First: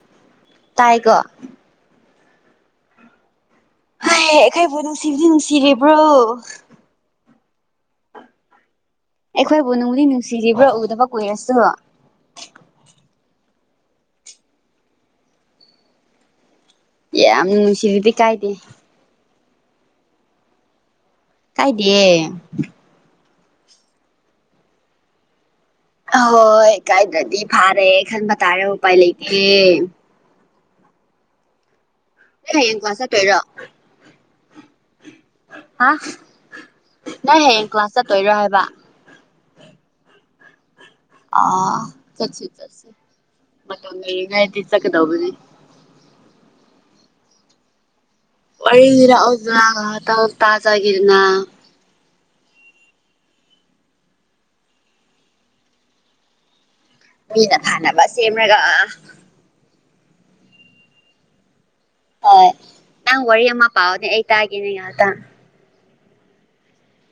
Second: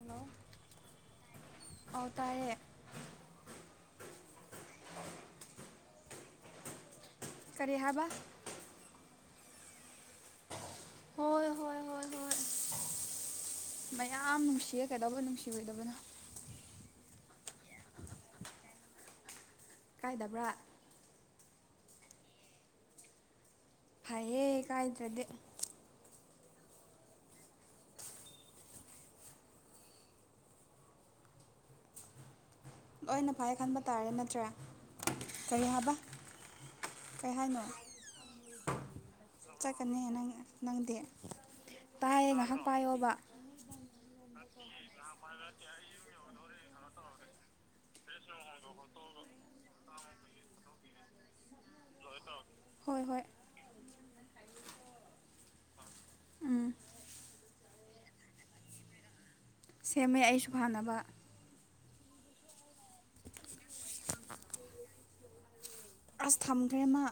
hello ꯇꯥꯏꯒꯣ ꯑꯥꯎ ꯇꯥꯏꯌꯦ ꯍꯥꯏ ꯑꯩꯈꯣꯏꯕꯨ ꯅꯨꯡꯁꯤꯕꯗꯤ ꯅꯨꯡꯁꯤꯔꯤꯕ꯭ꯔꯣ ꯀꯔꯤꯍꯕꯥ ꯑꯩꯈꯣꯏ ꯅꯨ ꯑꯗꯨ ꯅꯨꯡꯁꯤꯔꯤꯕ꯭ꯔꯥ ꯎꯗꯕ ꯍꯣꯏ ꯀꯨꯏꯔꯁꯨ ꯍꯣꯏ ꯍꯣꯏ ꯍꯣꯏ ꯃꯌꯥꯝ ꯅꯨꯡꯁꯤꯌꯦ ꯀꯩꯗꯧꯕ ꯅꯨꯡꯁꯤꯕꯤꯏꯗꯕꯅꯣ ꯌꯥꯝ ꯌꯥꯝꯅꯨꯡ ꯅꯨꯡꯁꯤꯕꯤꯗꯤ ꯀꯥꯏꯗꯦ ꯀꯥꯏꯗꯕ꯭ꯔꯥ ꯀꯥꯏꯗꯤꯌꯦ ꯍꯥꯏꯑꯌꯦ ꯀꯥꯏꯗ꯭ꯔꯗꯤ ꯑꯍꯣꯏ ꯀꯥꯏꯗꯗꯤ ꯐꯥꯔꯦ ꯈꯟꯕ ꯇꯥꯔꯦ ꯎꯄꯥꯏ ꯂꯩꯇꯦ ꯅꯪ ꯍꯌꯦꯡ ꯀ꯭ꯂꯥꯁ ꯂꯅ ꯆꯠꯇꯣꯏꯔꯣ ꯐꯩ ꯈꯟꯕ ꯇꯥꯔꯦ ꯅꯠꯇ꯭ꯔꯦ ꯀꯔꯤ ꯍꯥ ꯍꯥꯏꯕ ꯀꯔꯤ ꯅꯪ ꯍꯥꯏꯅꯣ ꯍꯌꯦꯡ ꯀ꯭ꯂꯥꯁ ꯆꯠꯇꯣꯏꯔꯣ ꯍꯥꯏꯕ ꯆꯠꯀꯅꯤ ꯅꯪ ꯅꯪꯗꯤ ꯑ‌ꯣ ꯇꯥꯏꯌꯦ ꯆꯠꯁꯤ ꯉꯥꯏꯍꯥꯛ ꯆꯠꯁꯤ ꯄꯥꯏꯌꯣꯕ ꯃꯇꯝ ꯂꯩꯔꯤꯉꯥꯏꯗꯗꯤ ꯆꯗꯕꯅꯤ ꯔꯖ꯭ꯔꯥ ꯇ ꯇꯥꯖꯥꯒꯤꯔꯅ ꯍꯣꯏ ꯍꯣꯏ ꯎꯝ ꯃꯤꯅ ꯐꯅꯕ ꯁꯦꯝꯃꯒ ꯑꯥ ꯁꯦꯝꯃꯦ ꯑꯩꯁꯨ ꯐꯥꯅꯕ ꯍꯣꯏ ꯅꯪ ꯋꯥꯔꯤ ꯑꯃ ꯄꯥꯅꯦ ꯑꯩ ꯇꯥꯒꯦꯅꯦ ꯉꯍꯥꯛꯇꯪ ꯑꯁ ꯊꯝꯈ꯭ꯔꯦ ꯃꯥ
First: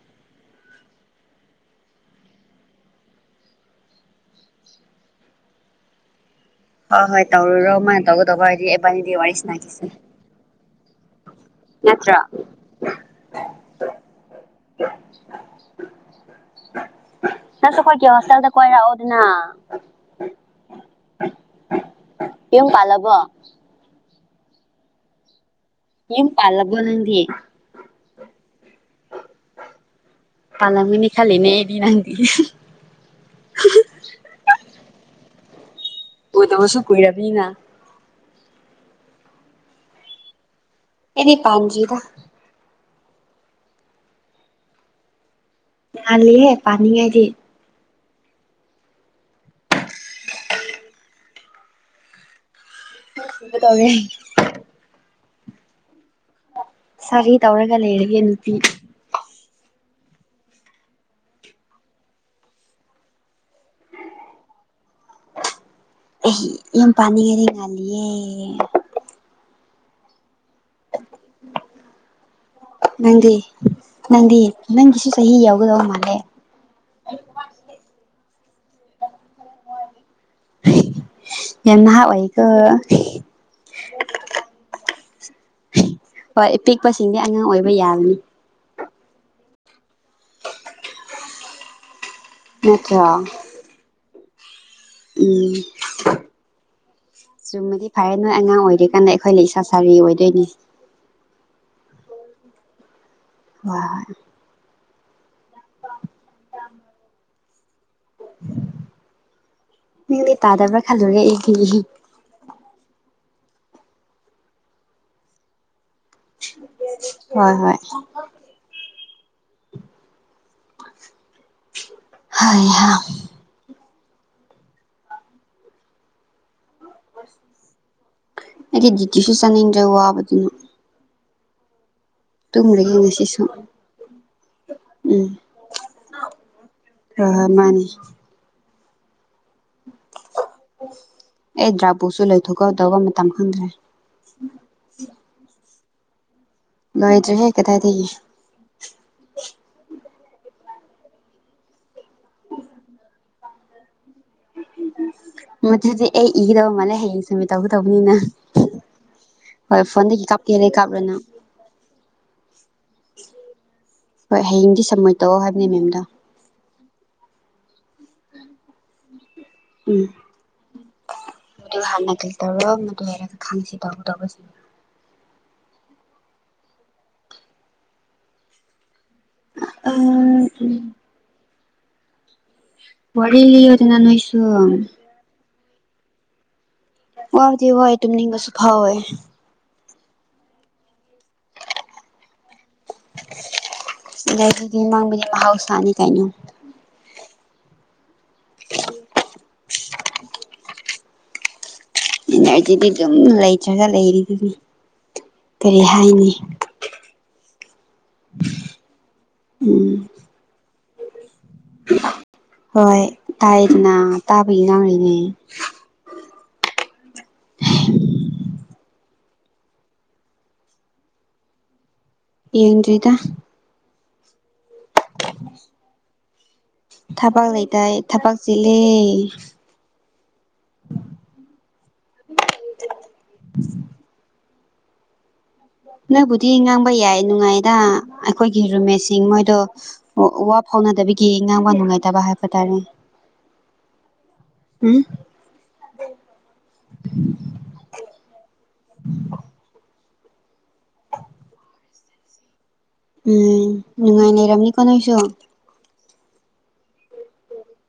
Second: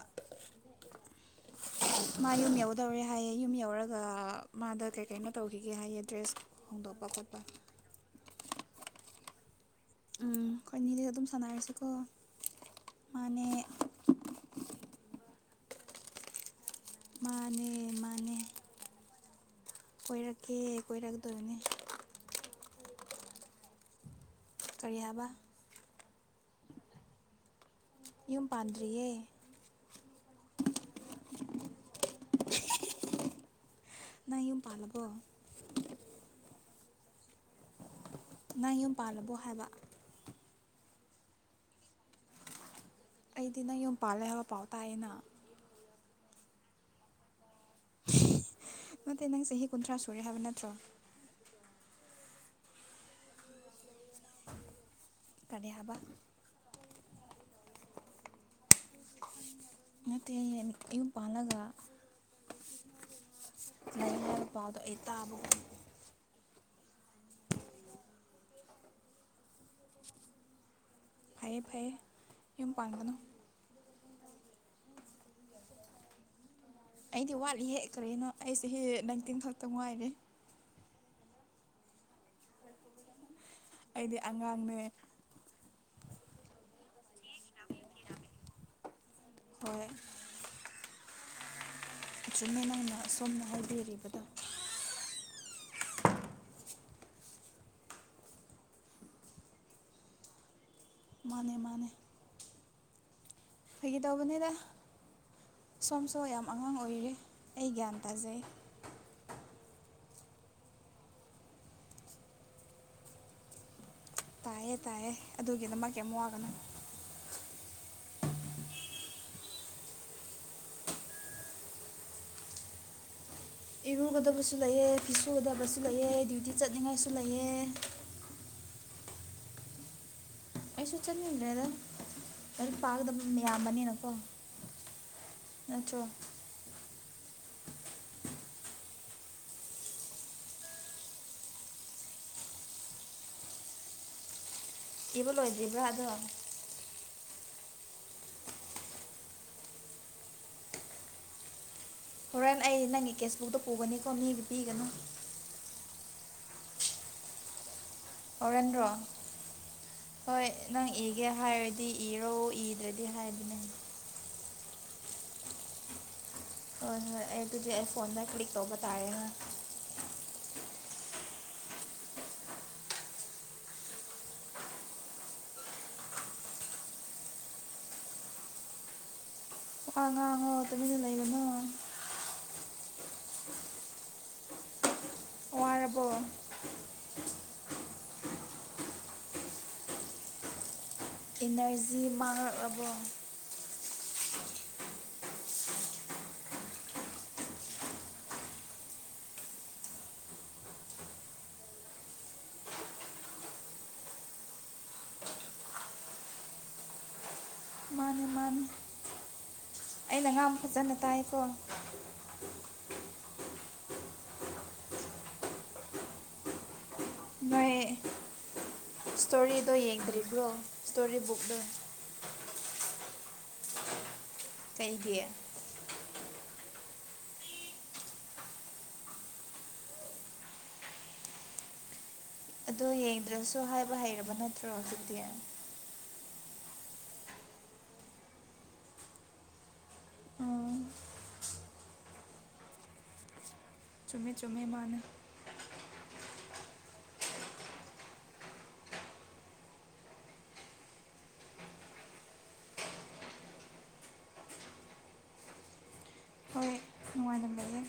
ꯃꯥ ꯌꯨꯝ ꯌꯧꯗꯧꯔꯦ ꯍꯥꯏꯌꯦꯦ ꯌꯨꯝ ꯌꯧꯔꯒ ꯃꯥꯗ ꯀꯩ ꯀꯩꯅꯣ ꯇꯧꯈꯤꯒꯦ ꯍꯥꯏꯌꯦ ꯗ꯭ꯔꯦꯁ ꯍ ꯍꯣꯡꯗꯣꯛꯄ ꯍꯣꯏ ꯈꯣꯠꯄ ꯇꯧꯔꯣ ꯃꯥꯍꯇꯔꯒ ꯇꯧꯕꯔ ꯍꯥꯏꯗꯤ ꯑꯦꯕꯥꯅꯤꯗꯤ ꯋꯥ ꯋꯥꯔꯤ ꯂꯥꯛꯁ ꯎꯝ ꯀꯅ ꯑꯗꯨ ꯑꯗꯨꯝ ꯁꯥꯟꯅꯔꯁꯤꯀꯣ ꯅꯠꯇ꯭ꯔꯣ ꯃꯥꯅꯦ ꯃꯥꯅꯦ ꯅꯁꯨ ꯑꯩꯈꯣꯏꯒꯤ ꯃꯥꯅꯦ ꯍꯣꯁꯇꯦꯜꯗ ꯀꯣꯏꯔꯛꯑꯣꯗꯅ ꯀꯣꯏꯔꯛꯀꯦ ꯀꯣꯏꯔꯛꯀꯗꯣꯏꯅꯦ ꯄꯨꯝ ꯄꯜꯕꯣ ꯀꯔꯤꯌꯥꯕ ꯍ ꯄꯥꯂꯛꯕ ꯅꯗꯤꯌꯦꯦ ꯌꯨꯝ ꯄꯥꯟꯗ꯭ꯔꯤꯌꯦ ꯄꯂꯃꯅꯤꯅꯤ ꯈꯜꯂꯤꯅꯦ ꯑꯦꯔꯤ ꯔꯥꯟꯗꯤ [inaudible] ꯅ ꯌꯨꯝ ꯄꯜ ꯍꯕꯣ ꯑꯣꯗꯕꯨꯁꯨ ꯀꯏꯔꯕꯤꯅ ꯅꯪ ꯌꯨꯝ ꯄꯥꯜꯂꯕꯣ ꯍꯥꯏꯕ ꯑꯦꯅꯤ ꯄꯗ ꯑꯩꯗꯤ ꯅꯪ ꯌꯨꯝ ꯄꯥꯜꯂꯦ ꯍꯥꯏꯕ ꯄꯥꯎ ꯇꯥꯛꯑꯦꯅ ꯑꯍꯦ ꯄꯅꯤ ꯍꯥꯏꯗꯤ ꯅꯠꯇꯦ ꯅꯪ ꯆꯍꯤ ꯀꯨꯟꯊ꯭ꯔꯥ ꯁꯨꯔꯦ ꯍꯥꯏꯕ ꯅꯠꯇ꯭ꯔꯣ ꯇꯒꯦ ꯀꯔꯤꯌꯥꯕ ꯁꯔꯤ ꯇꯧꯔꯒ ꯂꯩ ꯍꯒꯦ ꯅꯠꯇ ꯅꯠꯇꯦ ꯌꯌꯨꯝ ꯄꯥꯜꯂꯒ ꯂꯩ ꯄꯥꯎꯗꯣ ꯑꯩ ꯇꯥꯕ ꯌꯥꯝ ꯄꯅꯤꯒꯔꯤ ꯉꯜꯂꯤꯌꯦ ꯐꯩꯌꯦ ꯐꯩꯌꯦ ꯌꯨꯝ ꯄ ꯄꯥꯟꯕꯒꯅꯨ ꯅꯪꯗꯤ ꯅꯪꯗꯤ ꯅꯪꯒꯤꯁꯨ ꯆꯍꯤ ꯌꯥꯎꯒꯗꯕ ꯃꯥꯜꯂꯦ ꯑꯩꯗꯤ ꯋꯥꯠꯂꯤ ꯍꯦ ꯀ꯭ꯔꯦꯅꯣ ꯑꯩꯁꯦ ꯍꯦ ꯅꯪꯇꯤꯟ ꯈꯛꯇ ꯉꯥꯏꯔꯦ ꯌꯥꯝꯟꯅ ꯋꯥꯏꯒ ꯑꯩꯗꯤ ꯑꯉꯥꯡꯅꯦ ꯂꯄꯁꯤꯡꯗꯤ ꯑꯉꯥꯡ ꯑꯣꯏꯕ ꯌꯥꯒꯅꯤ ꯍꯣꯏ ꯑꯁꯨꯛꯅ ꯅꯪꯅ ꯅꯠꯇ꯭ꯔꯣ ꯁꯣꯝꯅ ꯍꯥꯏꯕꯤꯔꯤꯕꯗꯣ ꯎꯝ ꯆꯨꯝꯃꯗꯤ ꯐꯔꯦ ꯅꯣꯏ ꯑꯉꯥꯡ ꯑꯣꯏꯔꯤꯀꯥꯟꯗ ꯑꯩꯈꯣꯏ ꯂꯩ ꯏꯁꯥ ꯁꯥꯔꯤ ꯑꯣꯏꯗꯣꯏꯅꯦ ꯍꯣꯏ ꯐꯒ ꯍꯣꯏ ꯇꯧꯕꯅꯤꯗ ꯁꯣꯝꯁꯨ ꯌꯥꯝ ꯑꯉꯥꯡ ꯑꯣꯏꯔꯤ ꯑꯩ ꯅꯤ ꯇꯖꯩ ꯅꯪꯗꯤ ꯇꯥꯗꯕ꯭ꯔꯥ ꯈꯜꯂꯨꯔꯦ ꯑꯩꯗꯤ ꯇꯥꯏꯌꯦ ꯇꯥꯏꯌꯦ ꯑꯗꯨꯒꯤꯗꯃꯛ ꯀꯩꯝ ꯋꯥꯒꯅꯨ ꯍꯣꯏ ꯍꯣꯏ ꯍꯩꯍꯥ ꯏꯔꯨꯒꯗꯕꯁꯨ ꯂꯩꯑꯦ ꯐꯤꯁꯨꯨꯒꯗꯕꯁꯨ ꯂꯩꯑꯦ ꯗꯌꯨꯇꯤ ꯆꯠꯅꯤꯡꯉꯥꯏꯁꯨ ꯂꯩꯌꯦ ꯇꯤꯁꯨ ꯆꯠꯅꯤꯡꯗ꯭ꯔꯦ ꯋꯥꯕꯗꯨꯅ ꯆꯅꯤꯡꯗ꯭ꯔꯦꯗ ꯇꯨꯝꯈ꯭ꯔꯒꯤ ꯉꯁꯤꯁꯨ ꯎꯝ ꯅꯠꯇ꯭ꯔꯣ ꯍꯣꯏ ꯃꯥꯅꯤ ꯑꯩ ꯗ꯭ꯔꯥꯄꯨꯁꯨ ꯂꯩꯊꯣꯛꯀꯗꯧꯕ ꯃꯇꯝ ꯈꯪꯗ꯭ꯔꯦ ꯏꯕ ꯂꯣꯏꯗ꯭ꯔꯤꯕ꯭ꯔꯥ ꯕꯣ ꯂꯣꯏꯗ꯭ꯔꯤ ꯍꯦ ꯀꯗꯥꯏꯗꯒꯤ ꯍꯣꯔꯦꯟ ꯑꯩ ꯅꯪꯒꯤ ꯀꯦꯁꯕꯨꯛꯇ ꯄꯨꯒꯅꯤ ꯀ ꯃꯤꯒꯤ ꯄꯤꯒꯅꯤ ꯃꯗꯨꯗꯤ ꯑꯩ ꯏꯒꯗꯕ ꯃꯥꯜꯂꯦ ꯍꯌꯦꯡ ꯁꯃꯤ ꯇꯧ ꯍꯣꯔꯦꯟꯗ꯭ꯔꯣ ꯍꯣꯏ ꯐꯣꯟꯗꯒꯤ ꯍꯣꯏ ꯀꯥꯞꯀꯦ ꯍꯥꯏꯔꯗꯤ ꯅꯪ ꯀꯥꯞꯂꯣ ꯏꯒꯦ ꯍꯥꯏꯔꯗꯤ ꯏꯔꯣ ꯏꯗ꯭ꯔꯗꯤ ꯍꯥꯏꯕꯅꯦ ꯍꯣꯏ ꯍꯌꯦꯡꯗꯤ ꯁꯝꯃꯤꯠ ꯇꯧꯑꯣ ꯍꯥꯏꯕꯅꯦ ꯃꯦꯝꯗꯣ ꯍꯣꯏ ꯍꯣꯏ ꯑꯗꯨꯗꯤ ꯑꯩ ꯐꯣꯟꯗ ꯀꯂꯤꯛ ꯇꯧꯕ ꯇꯔꯦꯅ ꯎꯨꯝ ꯃ ꯍꯥꯟꯅ ꯀꯩꯇꯧꯔꯣ ꯃꯗꯨ ꯍꯥꯏꯔꯒ ꯈꯪꯁꯤ ꯇꯧꯒꯗꯕꯁꯤꯡꯗꯣ ꯑꯥ ꯑ ꯉꯥꯡꯉꯣ ꯎꯝ ꯇꯨꯃꯤꯟꯅ ꯂꯩꯒꯅꯣ ꯋꯥꯔꯤ ꯂꯤꯌꯨꯗꯅ ꯅꯣꯏꯁꯨ ꯋꯥꯔꯕꯣ ꯋꯥꯕꯨꯗꯤ ꯋꯥꯏ ꯇꯨꯝꯅꯤꯡꯕꯁꯨ ꯐꯥꯎꯋꯦ ꯏꯅꯔꯖꯤ ꯃꯥꯡꯔ ꯑꯕꯣ ꯂꯩꯗꯨꯗꯤ ꯃꯥꯡꯕꯗꯤ ꯃꯍꯥꯎꯁꯥꯅꯤ ꯀꯩꯅꯣ ꯎꯨꯝ ꯏꯅꯔꯖꯤꯗꯤ ꯑꯗꯨꯝ ꯂꯩꯇ꯭ꯔꯒ ꯂꯩꯔꯤꯗꯨꯅꯤ ꯀꯔꯤ ꯍꯥꯏꯅꯤ ꯃꯥꯟꯅꯤ ꯎꯝ ꯑꯩꯅ ꯉꯥꯡꯕ ꯐꯖꯅ ꯇꯥꯏꯀꯣ ꯍꯣꯏ ꯇꯥꯏꯗꯅ ꯇꯥꯕꯒꯤ ꯉꯥꯡꯂꯤꯅꯦ ꯅꯣꯏ ꯏꯁꯇꯣꯔꯤꯗꯣ ꯌꯦꯡꯗ꯭ꯔꯤꯕ꯭ꯔꯣ ꯏꯁꯇꯣꯔꯤ ꯕꯨꯛꯇꯣ ꯌꯦꯡꯗ꯭ꯔꯤꯗ ꯀꯩꯒꯤ ꯊꯕꯛ ꯂꯩꯇꯥ ꯊꯕꯛ ꯆꯤꯜꯂꯦ ꯑꯥ ꯑꯗ ꯌꯦꯡꯗ꯭ꯔꯁꯨ ꯍꯥꯏꯕ ꯍꯩꯔꯕ ꯅꯠꯇ꯭ꯔꯣ ꯑꯗꯨꯖꯤꯛꯇꯗꯤ ꯅꯪꯕꯨꯗꯤ ꯉꯥꯡꯕ ꯌꯥꯏ ꯅꯨꯡꯉꯥꯏꯗ ꯑꯩꯈꯣꯏꯒꯤ ꯔꯨꯝꯃꯦꯠꯁꯤꯡ ꯃꯣꯏꯗꯣ ꯑꯣ ꯋꯥ ꯎꯝ ꯐꯥꯎꯅꯗꯕꯒꯤ ꯉꯥꯡꯕ ꯅꯨꯡꯉꯥꯏꯇꯦ ꯇꯕ ꯍꯥꯏꯦ ꯐꯇꯥꯔꯦ ꯆꯨꯝꯃꯦ ꯆꯨꯝꯃꯦꯃꯦꯃꯅ ꯎꯝ ꯎꯝ ꯅꯨꯡꯉꯥꯏ ꯂꯩꯔꯝꯅꯤꯀꯣ ꯅꯣꯏꯁꯨ ꯍꯣꯏ ꯅꯨꯡꯉꯥꯏꯅ ꯂꯩꯌꯦ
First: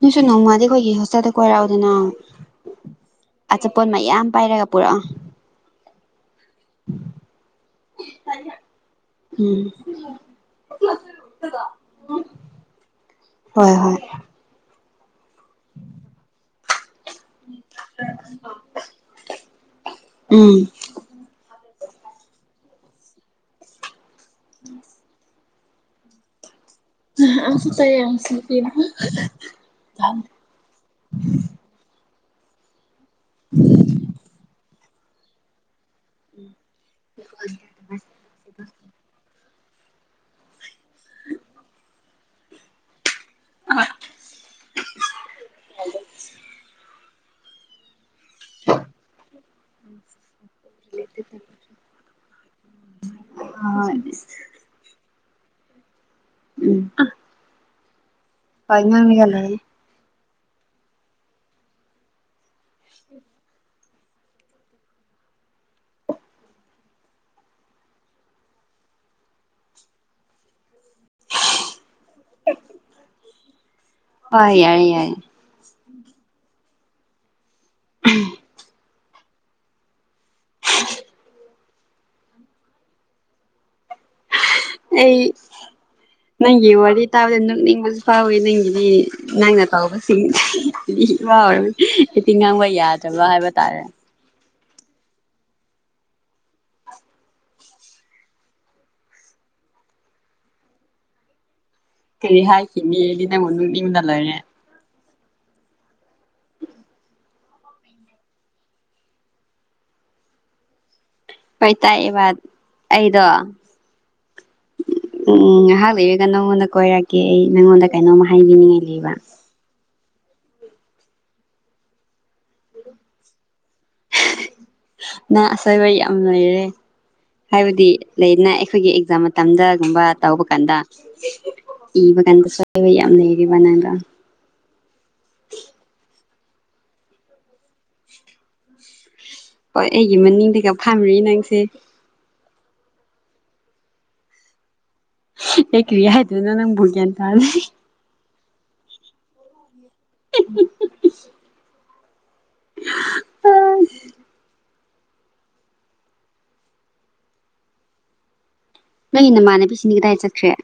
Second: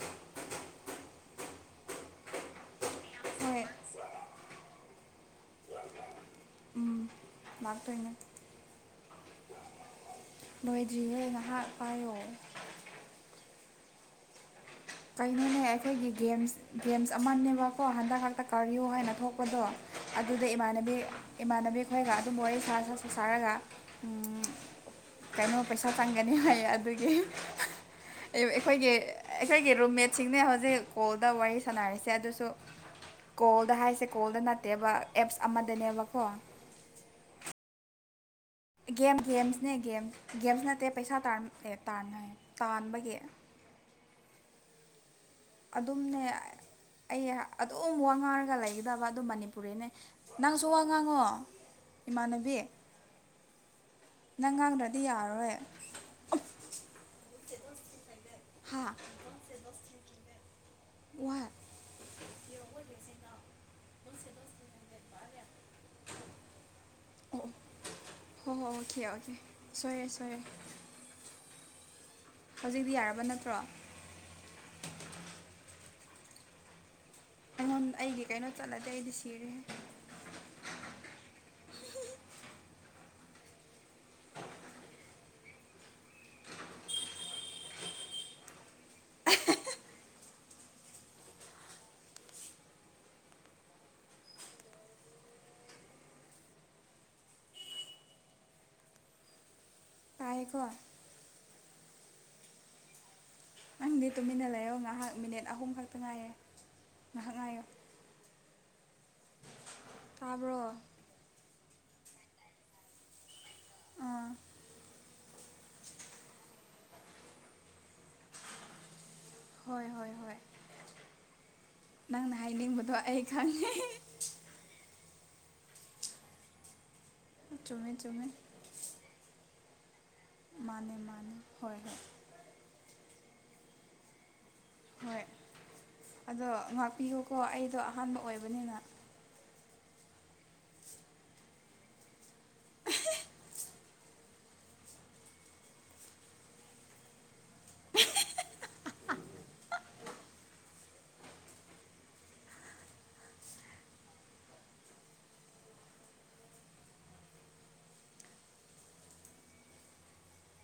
ꯅꯣꯏꯁꯨ ꯅꯣꯡꯃꯗꯤ ꯑꯩꯈꯣꯏꯒꯤ ꯍꯣꯁꯇꯦꯜꯗ ꯀꯣꯏꯔꯛꯑꯣꯗꯅ ꯍꯣꯏ ꯑꯆꯥꯄꯣꯠ ꯃꯌꯥꯝ ꯄꯥꯏꯔꯒ ꯄꯨꯔꯛꯑꯣ ꯎꯝ ꯃꯥꯛꯇꯅ ꯎꯝ ꯕꯣꯏꯗ꯭ꯔꯤꯉꯩ ꯉꯥꯏꯍꯥꯛ ꯄꯥꯏꯌꯣ ꯍꯣꯏ ꯍꯣꯏ ꯀꯩꯅꯣꯅꯦ ꯑꯩꯈꯣꯏꯒꯤ ꯒꯦꯝꯁ ꯒꯦꯝꯁ ꯑꯃꯅꯦꯕꯀꯣ ꯍꯟꯗꯛ ꯍꯥꯛꯛꯇ ꯀꯥꯔꯤꯌꯣ ꯍꯥꯏꯅ ꯊꯣꯛꯄꯗꯣ ꯑꯗꯨꯗ ꯎꯝ ꯏꯃꯥꯟꯅꯕꯤ ꯏꯃꯥꯟꯅꯕꯤ ꯑꯩꯈꯣꯏꯒ ꯑꯗꯨꯝꯝꯕ ꯋꯥꯔꯤ ꯁꯥꯔꯒ ꯎꯝ ꯀꯩꯅꯣ ꯄꯩꯁꯥ ꯇꯪꯒꯅꯤ ꯍꯥꯏ ꯑꯁꯨ ꯇꯥꯏ ꯑꯁꯤ ꯄꯅ ꯑꯩꯈꯣꯏꯒꯤ ꯔꯨꯝꯃꯦꯠꯁꯤꯡꯅꯦ ꯍꯧꯖꯤꯛ ꯀꯣꯜꯗ ꯋꯥꯔꯤ ꯁꯥꯟꯅꯔꯤꯁꯦ ꯑꯗꯨ ꯇ ꯀꯣꯜꯗ ꯍꯥꯏꯁꯦ ꯀꯣꯜꯗ ꯅꯠꯇ ꯅꯦꯕ ꯑꯦꯞꯁ ꯑꯃꯗꯅꯦꯕ ꯎꯝ ꯦꯝ ꯒꯦꯝ ꯅ ꯒꯦꯝ ꯒꯦꯝꯁ ꯅꯠꯇꯦ ꯄꯩꯁꯥ ꯇꯅ ꯇꯥꯟꯕꯒꯤ ꯑ ꯑꯗꯨꯝꯅꯦ ꯑꯩ ꯑꯗꯨ ꯋꯥ ꯉꯥꯡꯉꯔꯒ ꯂꯩꯒꯗꯕ ꯑꯗꯨ ꯃꯅꯤꯄꯨꯔꯤꯅꯦ ꯅꯪꯁꯨ ꯋꯥ ꯉꯥꯡꯉꯣ ꯏꯃꯥꯟꯅꯕꯤ ꯅꯪ ꯉꯥꯡꯗ꯭ꯔꯗꯤ ꯌꯥꯔꯔꯣꯏ ꯎꯝ ꯍꯥ ꯑꯅ ꯃꯤꯒꯂꯅꯤ ꯋꯥꯍ ꯑꯣ ꯍꯣ ꯍꯣ ꯑꯣꯀꯦ ꯑꯣꯀꯦ ꯁꯣꯏꯔꯦ ꯁꯣꯏꯔꯦ ꯍꯧꯖꯤꯛꯇꯤ ꯌꯥꯔꯕ ꯅꯠꯇ꯭ꯔꯣ ꯍ ꯌꯥꯔꯦ ꯌꯥꯔꯦ ꯑꯩꯉ ꯑꯩꯒꯤ ꯀꯩꯅꯣ ꯆꯠꯂꯗꯤꯦ ꯑꯩꯗꯤ ꯁꯤ [inaudible] [inaudible] ꯑꯩ ꯅꯪꯒꯤ ꯋꯥꯔꯤ ꯇꯥꯕꯗ ꯅꯣꯛꯅꯤꯡꯕꯁꯨ ꯐꯥꯎꯋꯤ ꯅꯪꯒꯤꯗꯤ ꯅꯪꯅ ꯇꯧꯕꯁꯤꯡ ꯏꯔ ꯍꯛꯇꯤ ꯉꯥꯡꯕ ꯌꯥꯗ꯭ꯔꯕ ꯍꯥꯏꯕ ꯇꯥꯔꯦ ꯑꯩꯀꯣ ꯀꯔꯤꯍꯥꯏ ꯗ ꯅꯪꯗꯤ ꯂꯩꯔꯅꯦ ꯇꯨꯃꯤꯟꯅ ꯂꯩꯌꯣ ꯉꯥꯏꯍꯥꯛ ꯃꯤꯅꯤꯠ ꯑꯍꯨꯝ ꯈꯛꯇ ꯉꯥꯏꯔꯦ [inaudible] ꯪꯉꯌꯣ ꯇꯥꯕ꯭ꯔꯣ ꯍꯣꯏ ꯇꯥꯛꯑꯕ ꯑꯩꯗꯣ ꯑꯥ ꯎꯝ ꯉꯥꯏꯍꯥꯛ ꯂꯩꯔꯒ ꯅꯪꯉꯣꯟꯗ ꯀꯣꯏꯔꯛꯀꯦ ꯑꯩ ꯅꯪꯉꯣꯟꯗ ꯀꯩꯅꯣꯝꯃ ꯍꯥꯏꯕꯤꯅꯤꯡꯉꯥꯏ ꯂꯩꯕ ꯍꯣꯏ ꯍꯣꯏ ꯍꯣꯏ ꯅꯪꯅ ꯍꯥꯏꯅꯤꯡꯕꯗꯣ ꯑꯩ ꯈꯪꯉꯦ ꯅꯪ ꯑꯁꯣꯏꯕ ꯌꯥꯝ ꯂꯩꯔꯦ ꯍꯥꯏꯕꯗꯤ ꯆꯨꯝꯃꯦ ꯆꯨꯝꯃꯦ ꯂꯩꯅ ꯑꯩꯈꯣꯏꯒꯤ ꯑꯦꯛꯖꯥꯝ ꯃꯇꯝꯗ ꯕꯥ ꯕ ꯀꯥꯟꯗ ꯃꯥꯅꯦ ꯃꯥꯅꯦ ꯍꯣꯏ ꯍꯣꯏ ꯏꯕ ꯀꯗ ꯁꯕ ꯌꯥꯝ ꯂꯩꯔꯤ ꯋꯥꯅꯗ ꯍꯣꯏ ꯑꯗꯣ ꯉꯥꯛꯄꯤꯌꯨꯀꯣ ꯑꯩꯗꯣ ꯑꯍꯥꯟꯕ ꯑꯣꯏꯕꯅꯤꯅ ꯍꯣꯏ ꯑꯩꯒꯤ ꯃꯅꯤꯡꯗꯤꯒ ꯐꯝꯔꯤ ꯅꯪꯁꯦ ꯍ ꯀ꯭ꯔꯤꯌꯥ ꯍꯥꯏꯗꯅ ꯅꯪ ꯨꯔꯒꯦ ꯇ [inaudible] ꯅꯣꯏꯒꯤ ꯅꯃꯥꯟꯅꯕꯤꯁꯤꯅꯤ ꯀꯗꯥꯏ ꯆꯠꯈ꯭ꯔꯦ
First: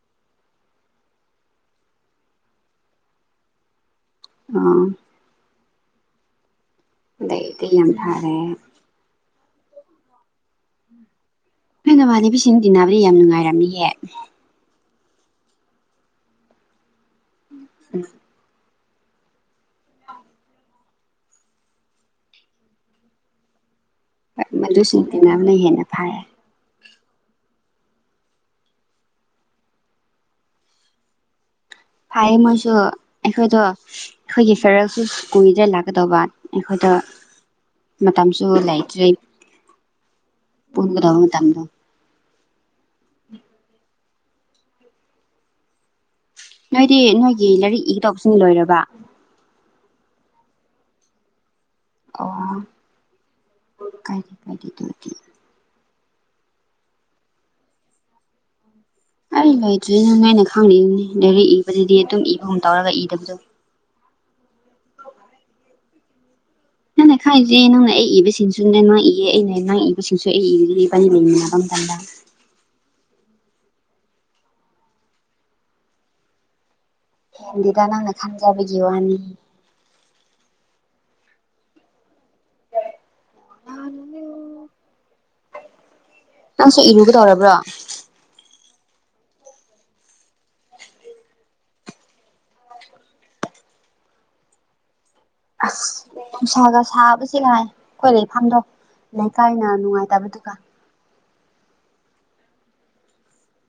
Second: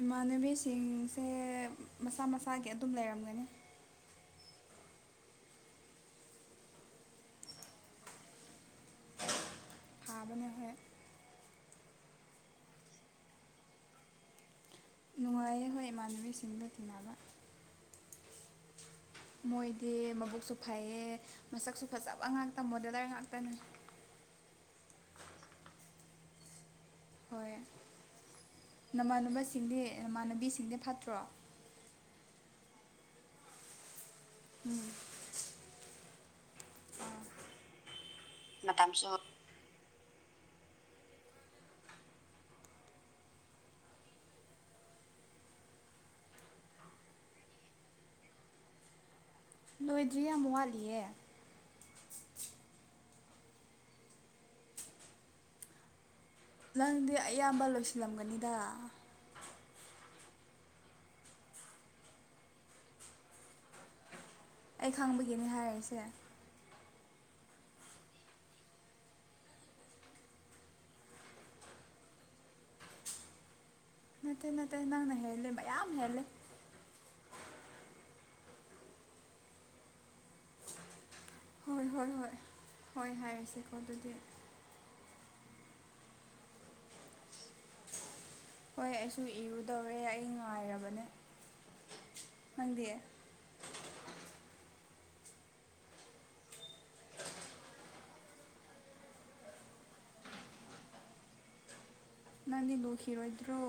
ꯏꯃꯥꯟꯅꯕꯤꯁꯤꯡꯁꯦ ꯃꯁꯥ ꯃꯁꯥꯒꯤ ꯑꯗꯨꯝ ꯂꯩꯔꯝꯒꯅꯤ ꯑꯥ ꯑꯗꯩꯗꯤ ꯌꯥꯝꯗꯔꯦ ꯍꯥꯥꯕꯅ ꯍ ꯑꯩ ꯅꯃꯙꯕꯤꯁꯤꯡꯅ ꯇꯤꯟꯅꯕꯗꯤ ꯌꯥꯝ ꯅꯨꯡꯉꯥꯏꯔꯝꯅꯤꯍꯦ ꯅꯨꯡꯉꯥꯏꯌꯦ ꯍꯣꯏ ꯏꯃꯥꯟꯅꯕꯤꯁꯤꯡꯒ ꯊꯦꯡꯅꯕ ꯎꯝ ꯃꯣꯏꯗꯦ ꯃꯕꯨꯛꯁꯨ ꯐꯩꯌꯦ ꯃꯁꯛꯁꯨ ꯐꯖꯕ ꯉꯥꯛꯇ ꯃꯣꯗꯂꯔ ꯉꯥꯛꯇꯅꯤ ꯃꯗꯨꯁꯤꯡ ꯇꯤꯅꯕꯅ ꯍꯦꯟꯅ ꯐꯦ ꯍꯣꯏ ꯅꯃꯥꯟꯅꯕꯁꯤꯡꯗꯤ ꯅꯃꯥꯟꯅꯕꯤꯁꯤꯡꯗꯤ ꯐꯠꯇ꯭ꯔꯣ ꯐꯌꯦ ꯃꯣꯏꯁꯨ ꯑꯩꯈꯣꯏꯗꯣ ꯑꯩꯈꯣꯏꯒꯤ ꯐꯦꯔꯜꯁꯨ ꯀꯨꯏꯗ ꯂꯥꯛꯀꯗꯧꯕ ꯑꯩꯈꯣꯏꯗ ꯃꯇꯝꯁꯨ ꯂꯩꯇ꯭ꯔꯤ ꯃꯇꯝꯁꯨ ꯄꯨꯒ꯭ꯔ ꯇꯝꯕꯗꯣ ꯅꯣꯏꯗꯤ ꯅꯣꯏꯒꯤ ꯂꯥꯏꯔꯤꯛ ꯏꯒ ꯇꯧꯕꯁꯤꯅꯤ ꯂꯣꯏꯔꯕ ꯂꯣꯏꯗ꯭ꯔꯤ ꯌꯥꯝꯨ ꯋꯥꯠꯂꯤꯌꯦ ꯑ ꯀꯥꯏꯗꯤ ꯀꯥꯏꯗꯤ ꯇꯇ ꯅꯪꯗꯤ ꯑꯌꯥꯝꯕ ꯂꯣꯏꯁꯤꯜꯂꯝꯒꯅꯤꯗ ꯑꯩ ꯂꯩꯣꯏꯗ꯭ꯔꯦꯅ ꯅꯣꯏꯅ ꯈꯪꯅꯤꯡꯅꯤ ꯂꯥꯏꯔꯤꯛ ꯏꯕꯗꯨꯗꯤ ꯑꯗꯨꯝ ꯏꯕꯒꯨꯝ ꯇꯧꯔꯒ ꯏꯗꯕꯗꯣ ꯑꯩ ꯈꯪꯕꯒꯤꯅꯦ ꯍꯥꯏꯔꯛꯏꯁꯦ ꯅꯪꯅꯦ ꯈꯪꯁꯦ ꯅꯪꯅ ꯑꯩ ꯏꯕꯁꯤꯡꯁꯨ ꯅꯪ ꯏꯑꯦ ꯑꯩꯅ ꯅꯪ ꯏꯕꯁꯤꯡꯁꯨ ꯑꯩ ꯏ ꯋꯥꯔꯤ ꯂꯩꯃꯤꯟꯅꯕ ꯃꯇꯝꯗ ꯅꯠꯇꯦ ꯅꯠꯇꯦ ꯅꯪꯅ ꯍꯦꯜꯂꯦ ꯃꯌꯥꯝ ꯍꯦꯜꯂꯦ ꯍꯗꯤꯦꯗ ꯅꯪꯅ ꯈꯥꯟꯖꯕꯒꯤꯦꯨ ꯑꯅꯤ ꯍꯣꯏ ꯍꯣꯏ ꯍꯣꯏ ꯍꯣꯏ ꯍꯥꯏꯔꯁꯦꯀꯣ ꯑꯗꯨꯗꯤ ꯅꯪꯁꯨ ꯏꯔꯨꯕ ꯇꯧꯔꯕ꯭ꯔꯥ ꯍꯣꯏ ꯑꯩꯁꯨ ꯏꯔꯨꯗꯧꯔꯦ ꯑꯩ ꯉꯥꯏꯔꯕꯅꯦ ꯈꯪꯗꯦ ꯑꯁ ꯎꯅꯨꯡꯁꯥꯒ ꯁꯥꯕꯕꯁꯤ ꯂ ꯑꯩꯈꯣꯏ ꯂꯩꯐꯝꯗꯣ ꯂꯩꯀꯥꯏꯅ ꯅꯨꯡꯉꯥꯏꯇꯕꯗꯨꯒ ꯅꯪꯜꯂꯤ ꯂꯈꯤꯔꯣꯣꯏꯗ꯭ꯔꯣ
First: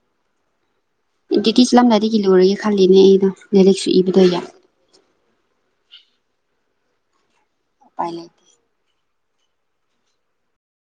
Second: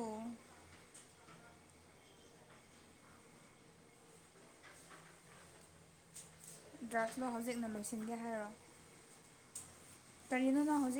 ꯗꯌꯇꯤꯤꯁꯂꯝꯗꯥꯏꯗꯒꯤ ꯂꯣꯏꯨꯔꯒꯦ ꯈꯜꯂꯤꯅꯦ ꯑꯩꯅ ꯂꯥꯏꯔꯤꯛꯁꯨ ꯏꯕꯗꯣ ꯌꯥ ꯗ꯭ꯔꯥꯁꯃ ꯍ ꯍꯧꯖꯤꯛꯅ ꯎꯄꯥꯏ ꯂꯣꯏꯁꯤꯟꯒꯦ ꯂꯩꯇꯦ ꯍꯥꯏꯔꯣ ꯇꯔꯤꯅꯣ ꯇ ꯍꯧꯖꯤ